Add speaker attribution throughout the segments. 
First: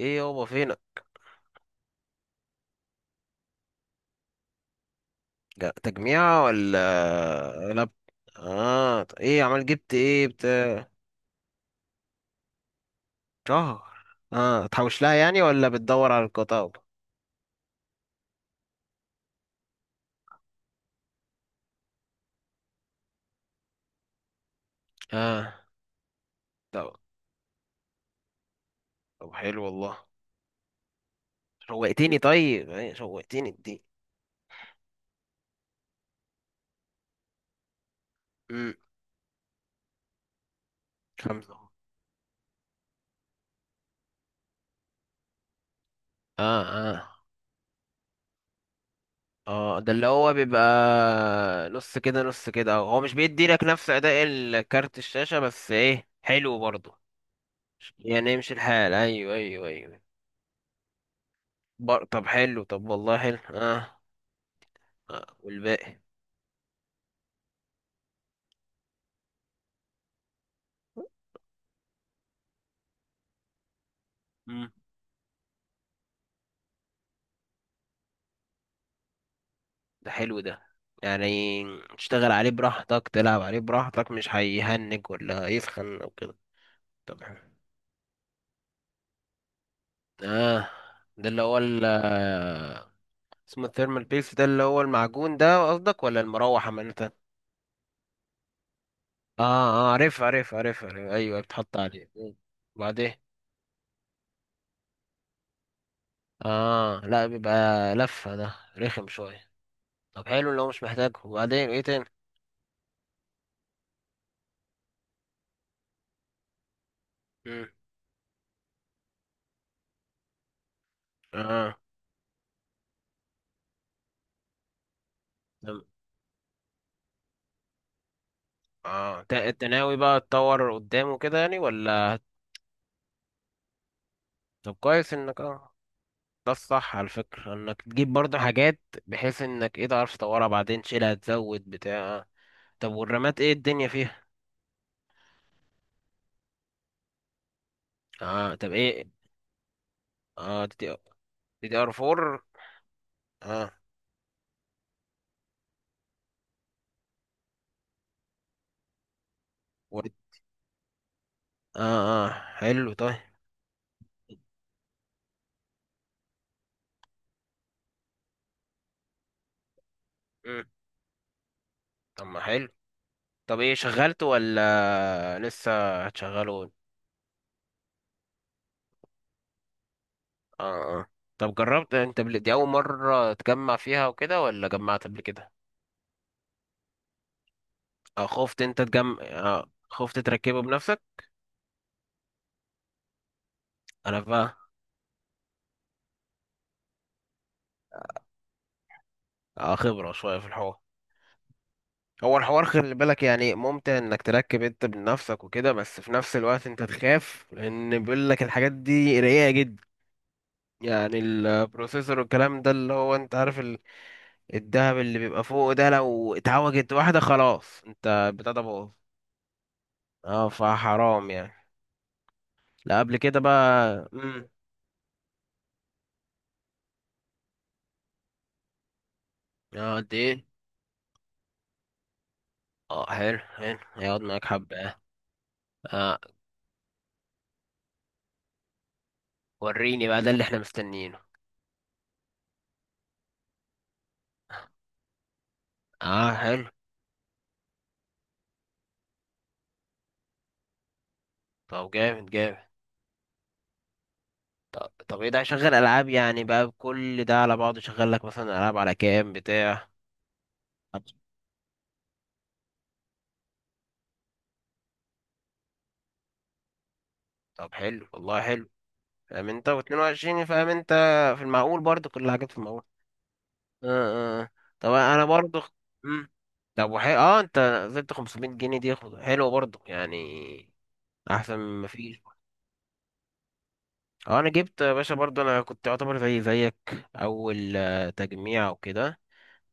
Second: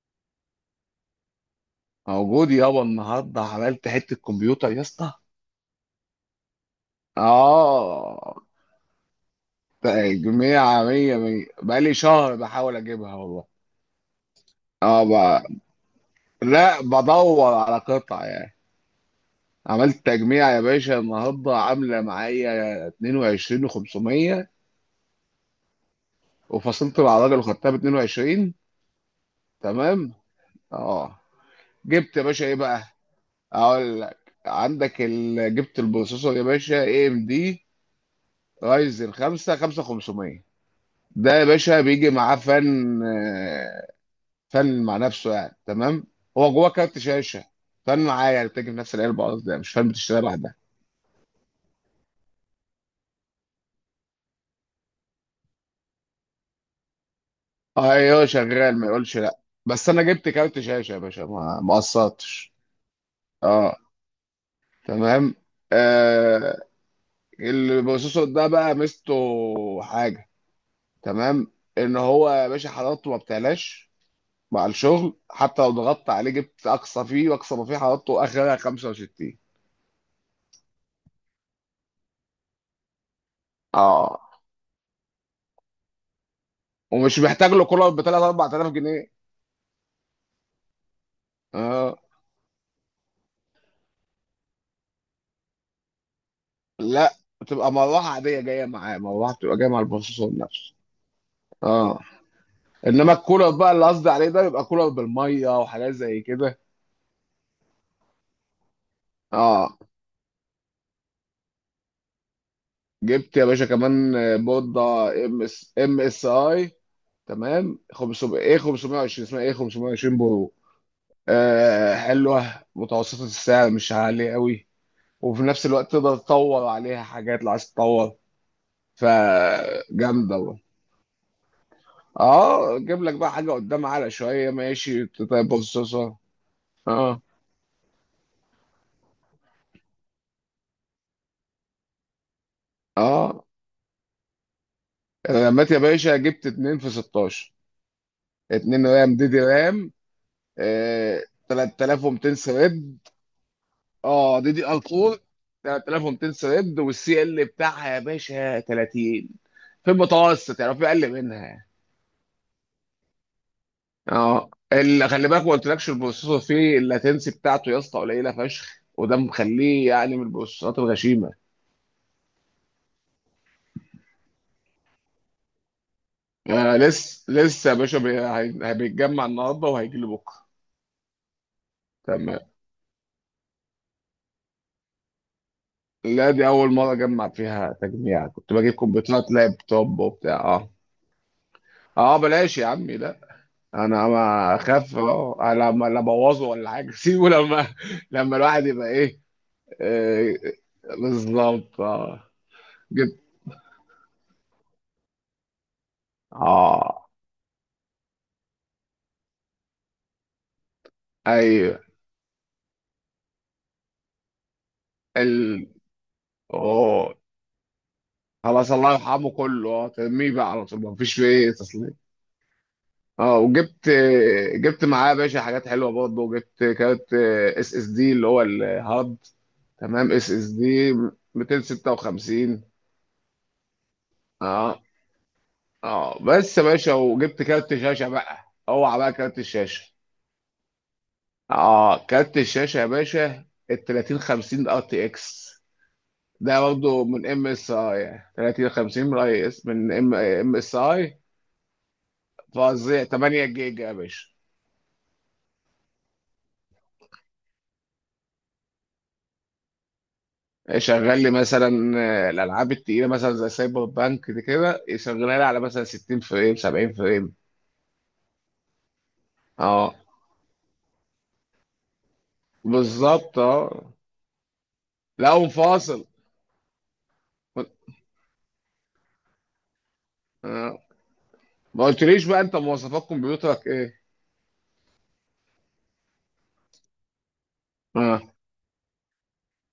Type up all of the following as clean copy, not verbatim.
Speaker 1: ايه يابا فينك؟
Speaker 2: موجود يابا، النهارده عملت حته كمبيوتر يا اسطى.
Speaker 1: تجميع ولا لاب؟
Speaker 2: اه،
Speaker 1: اه، ايه عمال جبت؟ ايه
Speaker 2: تجميع
Speaker 1: بتاع؟
Speaker 2: مية مية. بقالي شهر بحاول اجيبها والله.
Speaker 1: شهر؟ اه، تحوش
Speaker 2: اه
Speaker 1: لها يعني
Speaker 2: بقى.
Speaker 1: ولا بتدور على القطع؟
Speaker 2: لا، بدور على قطع يعني. عملت تجميع يا باشا، النهارده عامله معايا 22 و500،
Speaker 1: اه، طب
Speaker 2: وفصلت مع الراجل وخدتها ب 22.
Speaker 1: طب حلو والله.
Speaker 2: تمام. اه. جبت
Speaker 1: شوقتني،
Speaker 2: يا باشا ايه
Speaker 1: طيب
Speaker 2: بقى؟
Speaker 1: ايه شوقتني دي؟
Speaker 2: اقول لك، عندك جبت البروسيسور يا باشا اي ام دي
Speaker 1: امم
Speaker 2: رايزن 5 5500. ده يا
Speaker 1: خمسة اهو.
Speaker 2: باشا بيجي معاه فن. فن مع نفسه يعني، تمام. هو
Speaker 1: اه،
Speaker 2: جواه
Speaker 1: اه،
Speaker 2: كارت شاشه. فن معاه يعني، بتيجي في نفس العلبه، قصدي يعني مش
Speaker 1: اه،
Speaker 2: فن
Speaker 1: ده اللي
Speaker 2: بتشتريها
Speaker 1: هو
Speaker 2: لوحدها.
Speaker 1: بيبقى نص كده نص كده، هو مش بيدي لك نفس اداء الكارت الشاشة، بس ايه حلو برضه.
Speaker 2: اه، ايوه
Speaker 1: يعني يمشي
Speaker 2: شغال، ما
Speaker 1: الحال،
Speaker 2: يقولش
Speaker 1: ايوه،
Speaker 2: لا.
Speaker 1: ايوه،
Speaker 2: بس
Speaker 1: ايوه.
Speaker 2: انا جبت كارت شاشه يا باشا، ما
Speaker 1: طب
Speaker 2: قصرتش.
Speaker 1: حلو، طب والله حلو.
Speaker 2: اه.
Speaker 1: اه،
Speaker 2: تمام.
Speaker 1: والباقي.
Speaker 2: آه. اللي بخصوصه ده بقى ميزته، حاجه، تمام، ان هو يا باشا حرارته ما بتعلاش مع
Speaker 1: مم.
Speaker 2: الشغل. حتى لو ضغطت عليه، جبت اقصى فيه واقصى ما فيه، حرارته اخرها 65.
Speaker 1: ده حلو ده، يعني تشتغل عليه براحتك، تلعب عليه براحتك،
Speaker 2: اه،
Speaker 1: مش هيهنج ولا يسخن او كده.
Speaker 2: ومش محتاج
Speaker 1: تمام.
Speaker 2: له كولر ب 3 4000 جنيه.
Speaker 1: اه، ده اللي هو ال
Speaker 2: اه.
Speaker 1: آه، اسمه الثيرمال بيلز، ده اللي هو المعجون ده قصدك ولا المروحة عامة؟
Speaker 2: لا، بتبقى مروحه عاديه جايه معاه، مروحه
Speaker 1: اه
Speaker 2: بتبقى جايه مع
Speaker 1: اه، عارف
Speaker 2: البروسيسور
Speaker 1: عارف
Speaker 2: نفسه.
Speaker 1: عارف عارف. ايوه بتحط
Speaker 2: اه.
Speaker 1: عليه. مم.
Speaker 2: انما
Speaker 1: وبعدين؟
Speaker 2: الكولر بقى اللي قصدي عليه ده، بيبقى كولر بالميه وحاجات زي كده.
Speaker 1: اه، لا بيبقى لفة، ده رخم شوية.
Speaker 2: اه.
Speaker 1: طب حلو لو مش محتاجه. وبعدين ايه تاني؟
Speaker 2: جبت يا باشا كمان، بورده ام اس ام اس اي،
Speaker 1: مم.
Speaker 2: تمام. 500 ايه، 520، اسمها ايه، 520 برو.
Speaker 1: اه،
Speaker 2: آه، حلوه. متوسطه السعر، مش عاليه قوي، وفي نفس الوقت تقدر تطور عليها حاجات لو عايز تطور.
Speaker 1: انت ناوي بقى
Speaker 2: فجامده.
Speaker 1: تطور قدامه كده يعني ولا؟
Speaker 2: اه، جيب لك بقى حاجه قدام على شويه،
Speaker 1: طب
Speaker 2: ماشي
Speaker 1: كويس انك
Speaker 2: طيب
Speaker 1: اه،
Speaker 2: بصصه.
Speaker 1: ده الصح على
Speaker 2: اه.
Speaker 1: فكرة انك تجيب برضه حاجات، بحيث انك ايه تعرف تطورها بعدين، تشيلها تزود بتاع. طب والرامات
Speaker 2: اه.
Speaker 1: ايه الدنيا فيها؟
Speaker 2: انا لميت يا باشا، جبت اتنين في 16.
Speaker 1: اه، طب
Speaker 2: اتنين
Speaker 1: ايه؟
Speaker 2: رام، دي دي رام.
Speaker 1: اه، دي
Speaker 2: آه،
Speaker 1: دي ار
Speaker 2: 3200
Speaker 1: 4.
Speaker 2: سرد.
Speaker 1: اه،
Speaker 2: اه، دي دي ار 4، 3200 سرد. والسي ال بتاعها يا باشا 30، في
Speaker 1: و...
Speaker 2: المتوسط يعني، في اقل منها.
Speaker 1: اه، اه، حلو طيب.
Speaker 2: اه، اللي خلي بالك ما قلتلكش، البروسيسور فيه اللاتنسي بتاعته يا اسطى قليله فشخ، وده مخليه يعني من
Speaker 1: مم.
Speaker 2: البروسيسورات الغشيمه.
Speaker 1: طب ما حلو. طب ايه شغلته ولا لسه هتشغله؟
Speaker 2: آه، لسه لسه يا باشا، هيتجمع النهارده وهيجي لي بكره.
Speaker 1: اه، اه، طب جربت انت،
Speaker 2: تمام.
Speaker 1: دي اول مرة تجمع فيها وكده ولا جمعت قبل كده؟
Speaker 2: لا، دي اول مره اجمع فيها تجميع. كنت
Speaker 1: خفت
Speaker 2: بجيب
Speaker 1: انت تجم
Speaker 2: كمبيوترات
Speaker 1: آه،
Speaker 2: لابتوب
Speaker 1: خفت
Speaker 2: وبتاع.
Speaker 1: تركبه
Speaker 2: اه
Speaker 1: بنفسك.
Speaker 2: اه، بلاش يا عمي لا. انا
Speaker 1: انا
Speaker 2: ما
Speaker 1: بقى
Speaker 2: اخاف، لما لا ابوظه ولا حاجه سيبه لما، لما الواحد يبقى ايه.
Speaker 1: خبرة
Speaker 2: آه،
Speaker 1: شوية في الحوار.
Speaker 2: بالظبط اه.
Speaker 1: هو الحوار خلي
Speaker 2: جبت.
Speaker 1: بالك يعني ممتع انك تركب انت بنفسك وكده، بس في نفس الوقت انت
Speaker 2: اه.
Speaker 1: تخاف، لان بيقول لك الحاجات دي رقيقة جدا، يعني
Speaker 2: ايوه.
Speaker 1: البروسيسور والكلام ده اللي هو انت عارف الدهب اللي
Speaker 2: ال
Speaker 1: بيبقى فوق ده، لو اتعوجت واحدة
Speaker 2: اوه،
Speaker 1: خلاص انت بتاع ده
Speaker 2: خلاص
Speaker 1: باظ.
Speaker 2: الله يرحمه، كله، ترميه
Speaker 1: اه،
Speaker 2: بقى على طول، ما فيش
Speaker 1: فحرام
Speaker 2: فيه
Speaker 1: يعني.
Speaker 2: تصليح.
Speaker 1: لا قبل
Speaker 2: اه.
Speaker 1: كده بقى
Speaker 2: وجبت، جبت معاه يا باشا حاجات حلوه برضه. جبت كارت اس اس دي اللي هو الهارد.
Speaker 1: اه،
Speaker 2: تمام،
Speaker 1: قد
Speaker 2: اس
Speaker 1: ايه؟
Speaker 2: اس دي 256.
Speaker 1: اه، حلو حلو، هيقعد معاك حبة
Speaker 2: اه،
Speaker 1: اه. آه،
Speaker 2: اه. بس يا باشا، وجبت كارت شاشه بقى. اوعى بقى كارت الشاشه.
Speaker 1: وريني بقى ده اللي احنا مستنيينه.
Speaker 2: اه، كارت الشاشه يا باشا ال 3050 ار تي اكس.
Speaker 1: اه،
Speaker 2: ده
Speaker 1: حلو.
Speaker 2: برضه من ام اس اي، 3050 من اي اس، من ام اس اي.
Speaker 1: طب جامد جامد.
Speaker 2: فظيع، 8 جيجا يا باشا.
Speaker 1: طب، طب ايه ده؟ شغل العاب يعني بقى كل ده على بعضه؟ شغل لك مثلا العاب على كام بتاع؟ طب،
Speaker 2: شغال لي مثلا، الالعاب التقيله مثلا زي سايبر بانك دي كده، يشغلها لي على مثلا 60 فريم، 70 فريم.
Speaker 1: طب حلو والله حلو. فاهم انت،
Speaker 2: اه،
Speaker 1: و22 فاهم انت، في المعقول برضه، كل الحاجات في المعقول.
Speaker 2: بالظبط، اه.
Speaker 1: اه، اه، طب انا
Speaker 2: لا،
Speaker 1: برضه
Speaker 2: ومفاصل.
Speaker 1: مم. طب اه، انت نزلت 500 جنيه دي، حلوه برضه يعني،
Speaker 2: آه.
Speaker 1: احسن
Speaker 2: ما
Speaker 1: ما فيش.
Speaker 2: قلتليش بقى انت مواصفات كمبيوترك ايه؟
Speaker 1: اه، انا جبت يا باشا برضه، انا كنت يعتبر زي زيك، اول
Speaker 2: اه.
Speaker 1: تجميع وكده.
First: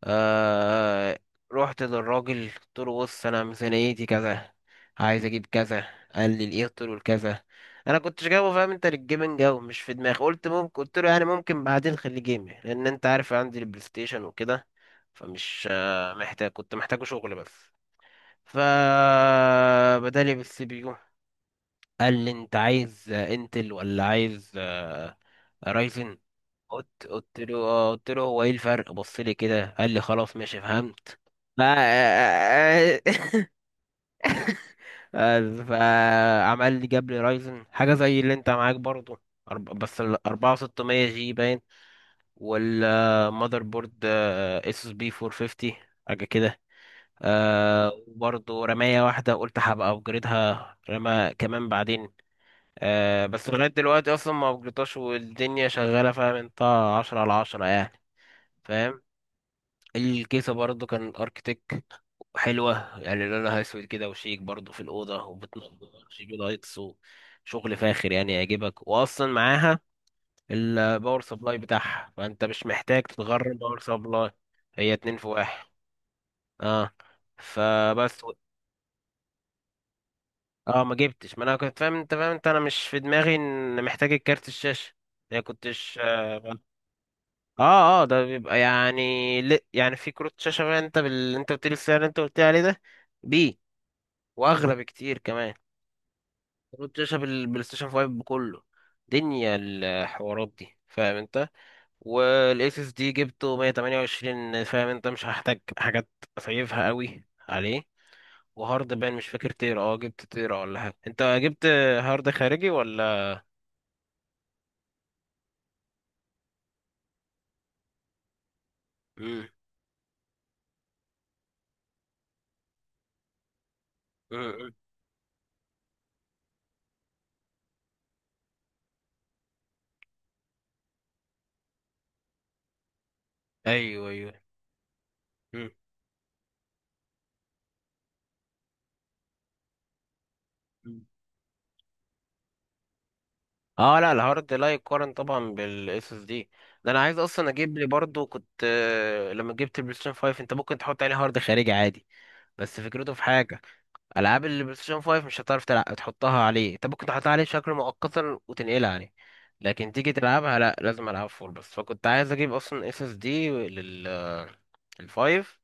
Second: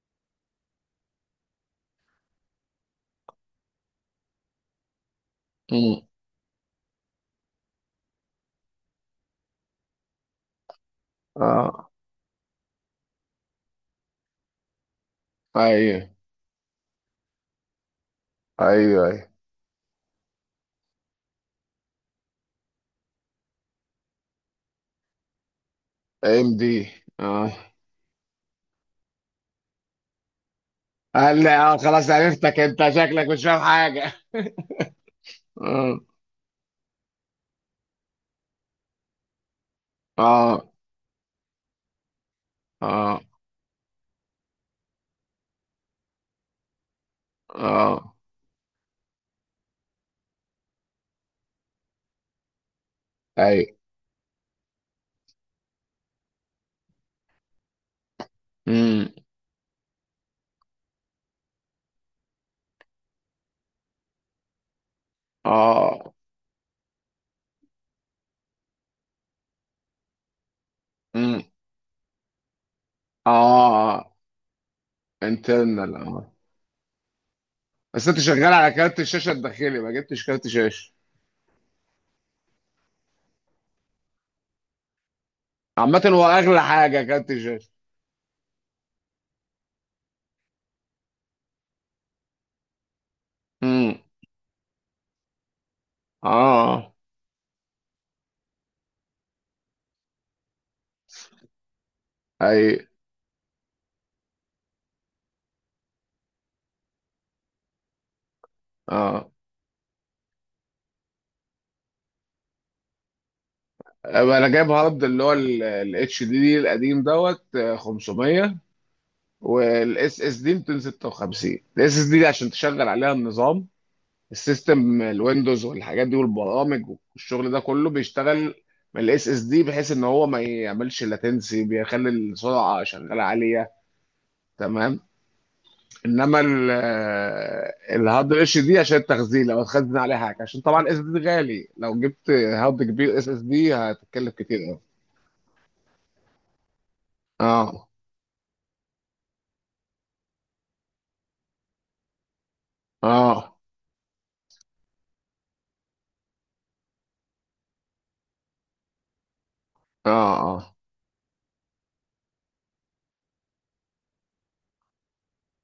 Speaker 1: آه، رحت للراجل قلت له بص، انا ميزانيتي كذا، عايز اجيب كذا.
Speaker 2: مم.
Speaker 1: قال لي الايه؟ قلت له الكذا. انا كنتش جايبه فاهم انت للجيمنج، او مش في دماغي، قلت ممكن، قلت له يعني ممكن
Speaker 2: اه،
Speaker 1: بعدين خلي جيم، لان انت عارف عندي البلاي ستيشن وكده. فمش
Speaker 2: ايوه،
Speaker 1: محتاج، كنت محتاجه شغل بس.
Speaker 2: ايوه، ايوه.
Speaker 1: فبدالي بالسي بي يو. قال لي انت عايز انتل ولا عايز رايزن.
Speaker 2: ام دي.
Speaker 1: قلت
Speaker 2: اه،
Speaker 1: له اه، قلت له هو ايه الفرق؟ بص لي كده. قال لي خلاص ماشي، فهمت.
Speaker 2: قال لي اه خلاص،
Speaker 1: ما-
Speaker 2: عرفتك، انت شكلك مش فاهم حاجه. اه،
Speaker 1: فعمل لي، جاب لي رايزن حاجه زي اللي انت معاك برضو. بس ال
Speaker 2: اه،
Speaker 1: 4600 جي باين،
Speaker 2: اه،
Speaker 1: والمذر بورد اس اس بي 450، حاجه كده.
Speaker 2: اه.
Speaker 1: وبرضه رماية واحدة، قلت هبقى أبجريدها رمى كمان بعدين. بس لغاية
Speaker 2: ايوه.
Speaker 1: دلوقتي أصلا ما أبجريدتهاش والدنيا شغالة، فاهم أنت، عشرة على عشرة يعني. فاهم؟
Speaker 2: امم.
Speaker 1: الكيسة برضو كان اركتيك، حلوة يعني، لونها اسود كده وشيك، برضو في الأوضة، وبتنور
Speaker 2: اه.
Speaker 1: جي بي لايتس، وشغل فاخر يعني يعجبك. وأصلا معاها الباور
Speaker 2: امم.
Speaker 1: سبلاي بتاعها، فأنت مش محتاج تتغرب باور
Speaker 2: اه.
Speaker 1: سبلاي، هي اتنين في واحد.
Speaker 2: انترنال.
Speaker 1: اه،
Speaker 2: بس انت
Speaker 1: فبس
Speaker 2: شغال على كارت الشاشه الداخلي، ما جبتش كارت
Speaker 1: اه،
Speaker 2: شاشه.
Speaker 1: ما جبتش. ما انا كنت فاهم انت، فاهم انت انا مش في دماغي ان محتاج الكارت الشاشة، يعني كنتش.
Speaker 2: عامة هو اغلى حاجة كارت الشاشه.
Speaker 1: اه اه، ده بيبقى يعني يعني في كروت شاشة بقى انت انت قلت لي السعر اللي انت قلت لي عليه ده بيه،
Speaker 2: امم.
Speaker 1: واغلى بكتير كمان.
Speaker 2: اه.
Speaker 1: كنت شايف البلاي ستيشن 5 كله، دنيا الحوارات دي، فاهم انت.
Speaker 2: اي.
Speaker 1: والاس اس دي جبته 128، فاهم انت، مش هحتاج حاجات اسيفها قوي عليه. وهارد بان مش
Speaker 2: اه.
Speaker 1: فاكر تيرا، اه جبت تيرا ولا حاجه انت؟ جبت هارد خارجي ولا؟
Speaker 2: أبقى انا جايب هارد اللي هو الاتش دي دي القديم، دوت، 500،
Speaker 1: مم.
Speaker 2: والاس اس دي 256. الاس اس دي عشان تشغل عليها النظام،
Speaker 1: مم.
Speaker 2: السيستم، الويندوز والحاجات دي والبرامج. والشغل ده كله بيشتغل من الاس اس دي، بحيث ان هو ما يعملش لاتنسي، بيخلي السرعة شغالة عالية.
Speaker 1: ايوه، ايوه.
Speaker 2: تمام.
Speaker 1: مم.
Speaker 2: انما الهارد اتش دي عشان التخزين، لو هتخزن عليه حاجه. عشان طبعا الاس اس
Speaker 1: مم.
Speaker 2: دي غالي، لو جبت هارد كبير اس اس دي
Speaker 1: اه، لا،
Speaker 2: هتتكلف
Speaker 1: الهارد
Speaker 2: كتير
Speaker 1: لا
Speaker 2: قوي.
Speaker 1: يقارن طبعا بالاس اس دي. ده انا عايز اصلا اجيب لي
Speaker 2: اه،
Speaker 1: برضو، كنت لما جبت البلاي ستيشن 5 انت ممكن تحط عليه هارد خارجي عادي، بس فكرته في
Speaker 2: اه،
Speaker 1: حاجه، العاب البلاي ستيشن 5 مش هتعرف تحطها عليه. انت ممكن تحطها عليه بشكل مؤقتا وتنقلها عليه، لكن تيجي
Speaker 2: اه،
Speaker 1: تلعبها لا،
Speaker 2: اه،
Speaker 1: لازم العب فول. بس فكنت عايز اجيب اصلا اس اس دي الفايف،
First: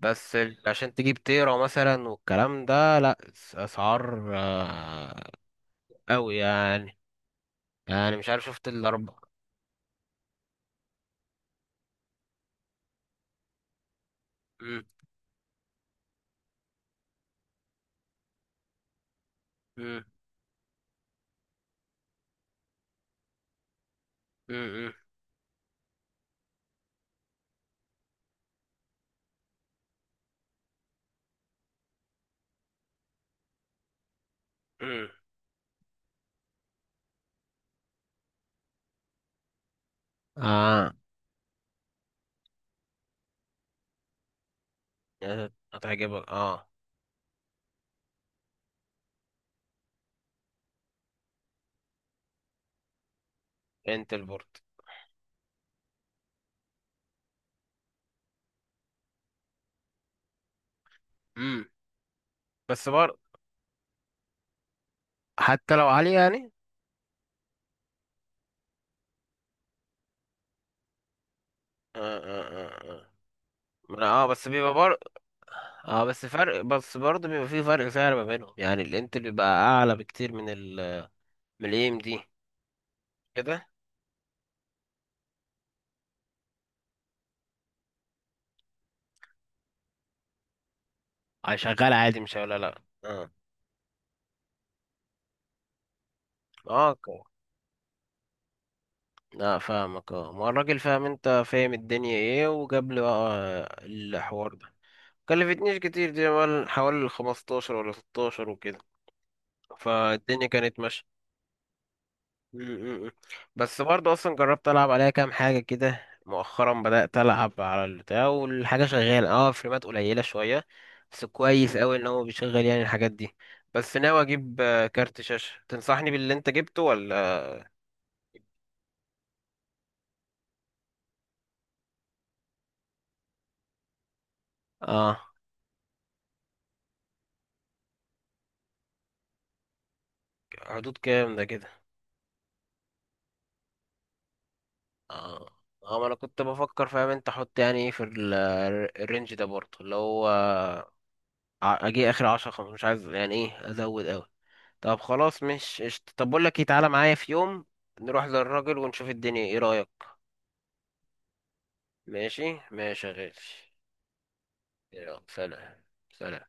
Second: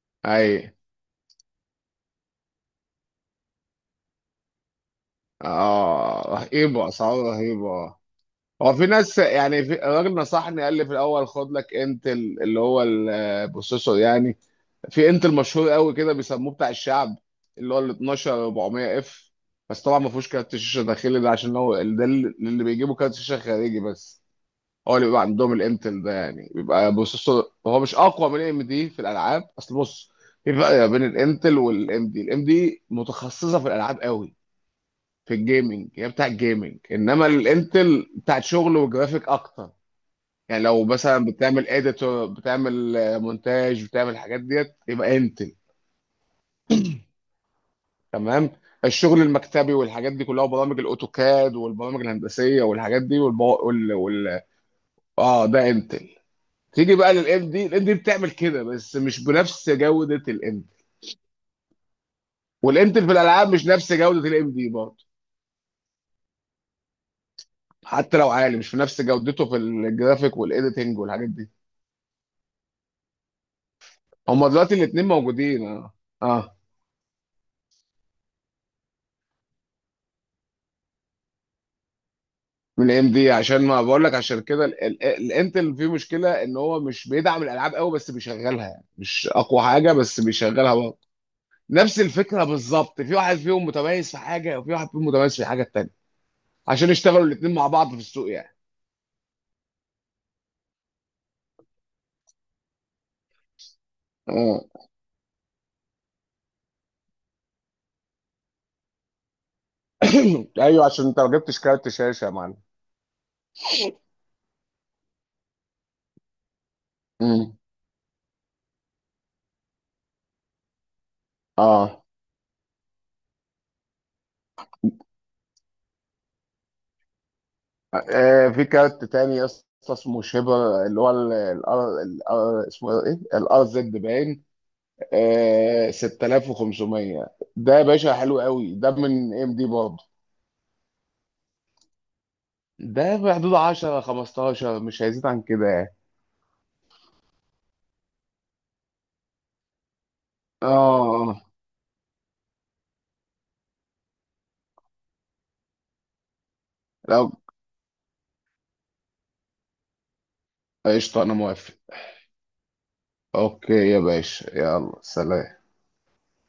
Speaker 1: بس
Speaker 2: اي،
Speaker 1: عشان تجيب تيرا مثلا والكلام ده لا، اسعار
Speaker 2: اه،
Speaker 1: قوي
Speaker 2: رهيبه،
Speaker 1: يعني،
Speaker 2: اسعار رهيبه.
Speaker 1: يعني مش عارف شفت
Speaker 2: هو في
Speaker 1: الاربع.
Speaker 2: ناس يعني، في الراجل نصحني قال لي في الاول، خد لك انتل اللي هو البروسيسور يعني.
Speaker 1: مم،
Speaker 2: في انتل مشهور قوي كده بيسموه بتاع الشعب، اللي هو ال 12 400 اف. بس طبعا
Speaker 1: مم،
Speaker 2: ما فيهوش كارت شاشه داخلي، ده عشان هو ده اللي بيجيبوا كارت شاشه خارجي بس.
Speaker 1: مم، مم،
Speaker 2: هو اللي بيبقى عندهم الانتل ده يعني، بيبقى بروسيسور هو مش اقوى من ام دي في الالعاب. اصل بص، في فرق بين الانتل والام دي. الام دي متخصصه في الالعاب قوي،
Speaker 1: مم.
Speaker 2: في الجيمنج، هي بتاع الجيمنج. انما الانتل بتاعت شغل وجرافيك اكتر. يعني لو
Speaker 1: اه،
Speaker 2: مثلا بتعمل اديتور، بتعمل، مونتاج، بتعمل الحاجات ديت، يبقى انت
Speaker 1: هتعجبك اه.
Speaker 2: تمام. الشغل المكتبي والحاجات دي كلها، وبرامج الاوتوكاد والبرامج الهندسيه والحاجات دي والب... وال...
Speaker 1: انت
Speaker 2: وال...
Speaker 1: البورد.
Speaker 2: اه ده انتل. تيجي بقى للام دي، الام دي بتعمل كده بس مش بنفس جوده الانتل.
Speaker 1: مم. بس
Speaker 2: والانتل في
Speaker 1: برضه
Speaker 2: الالعاب مش نفس جوده الام دي برضه.
Speaker 1: حتى لو عالية يعني.
Speaker 2: حتى لو عالي، مش في نفس جودته في الجرافيك والايديتنج والحاجات دي.
Speaker 1: آه آه آه آه. اه، بس
Speaker 2: هما
Speaker 1: بيبقى
Speaker 2: دلوقتي
Speaker 1: برضه.
Speaker 2: الاثنين موجودين، اه.
Speaker 1: اه، بس
Speaker 2: اه،
Speaker 1: فرق، بس برضه بيبقى فيه فرق سعر ما بينهم، يعني الانتل بيبقى اعلى بكتير من من الاي ام دي
Speaker 2: من الام دي. عشان
Speaker 1: كده.
Speaker 2: ما بقول لك، عشان كده الانتل فيه مشكله، ان هو مش بيدعم الالعاب قوي، بس بيشغلها يعني. مش اقوى حاجه، بس بيشغلها.
Speaker 1: اه، شغال
Speaker 2: نفس
Speaker 1: عادي، مش
Speaker 2: الفكره
Speaker 1: ولا لا
Speaker 2: بالظبط، في
Speaker 1: اه.
Speaker 2: واحد فيهم متميز في حاجه، وفي واحد فيهم متميز في الحاجه التانيه،
Speaker 1: اه،
Speaker 2: عشان
Speaker 1: اوكي.
Speaker 2: يشتغلوا الاثنين مع بعض في السوق يعني.
Speaker 1: لا فاهمك اه، ما هو الراجل فاهم انت، فاهم الدنيا ايه، وجاب لي بقى الحوار
Speaker 2: مم.
Speaker 1: ده. كلفتنيش كتير دي، حوالي 15 ولا 16 وكده، فالدنيا كانت
Speaker 2: ايوه،
Speaker 1: ماشية.
Speaker 2: عشان انت ما جبتش كارت شاشه يا معلم.
Speaker 1: م- م- بس برضه اصلا جربت العب عليها كام حاجه كده مؤخرا، بدات العب
Speaker 2: امم.
Speaker 1: على البتاع، والحاجه شغاله اه، فريمات قليله شويه، بس كويس قوي
Speaker 2: اه.
Speaker 1: ان هو بيشغل يعني الحاجات دي. بس ناوي اجيب كارت شاشه، تنصحني باللي انت جبته ولا؟
Speaker 2: آه، في كارت تاني يا اسطى، اسمه شيبر، اللي هو ال ال ال اسمه ايه، الار زد باين.
Speaker 1: اه،
Speaker 2: 6500. ده يا باشا حلو قوي، ده من ام دي برضه.
Speaker 1: حدود كام ده كده؟
Speaker 2: ده في حدود 10 15، مش هيزيد عن
Speaker 1: اه
Speaker 2: كده يعني.
Speaker 1: اه، ما انا كنت بفكر فاهم انت، احط يعني ايه في الرينج ده برضه اللي هو،
Speaker 2: اه. آه.
Speaker 1: اجي اخر عشرة خمسة، مش عايز يعني ايه ازود. طب خلاص مش قشطة. طب بقول لك إيه، تعالى معايا
Speaker 2: لو.
Speaker 1: في يوم نروح للراجل ونشوف الدنيا، ايه رأيك؟
Speaker 2: قشطه، انا موافق.
Speaker 1: ماشي ماشي يا غالي.
Speaker 2: اوكي يا باشا، يلا
Speaker 1: يلا
Speaker 2: سلام.
Speaker 1: سلام. سلام.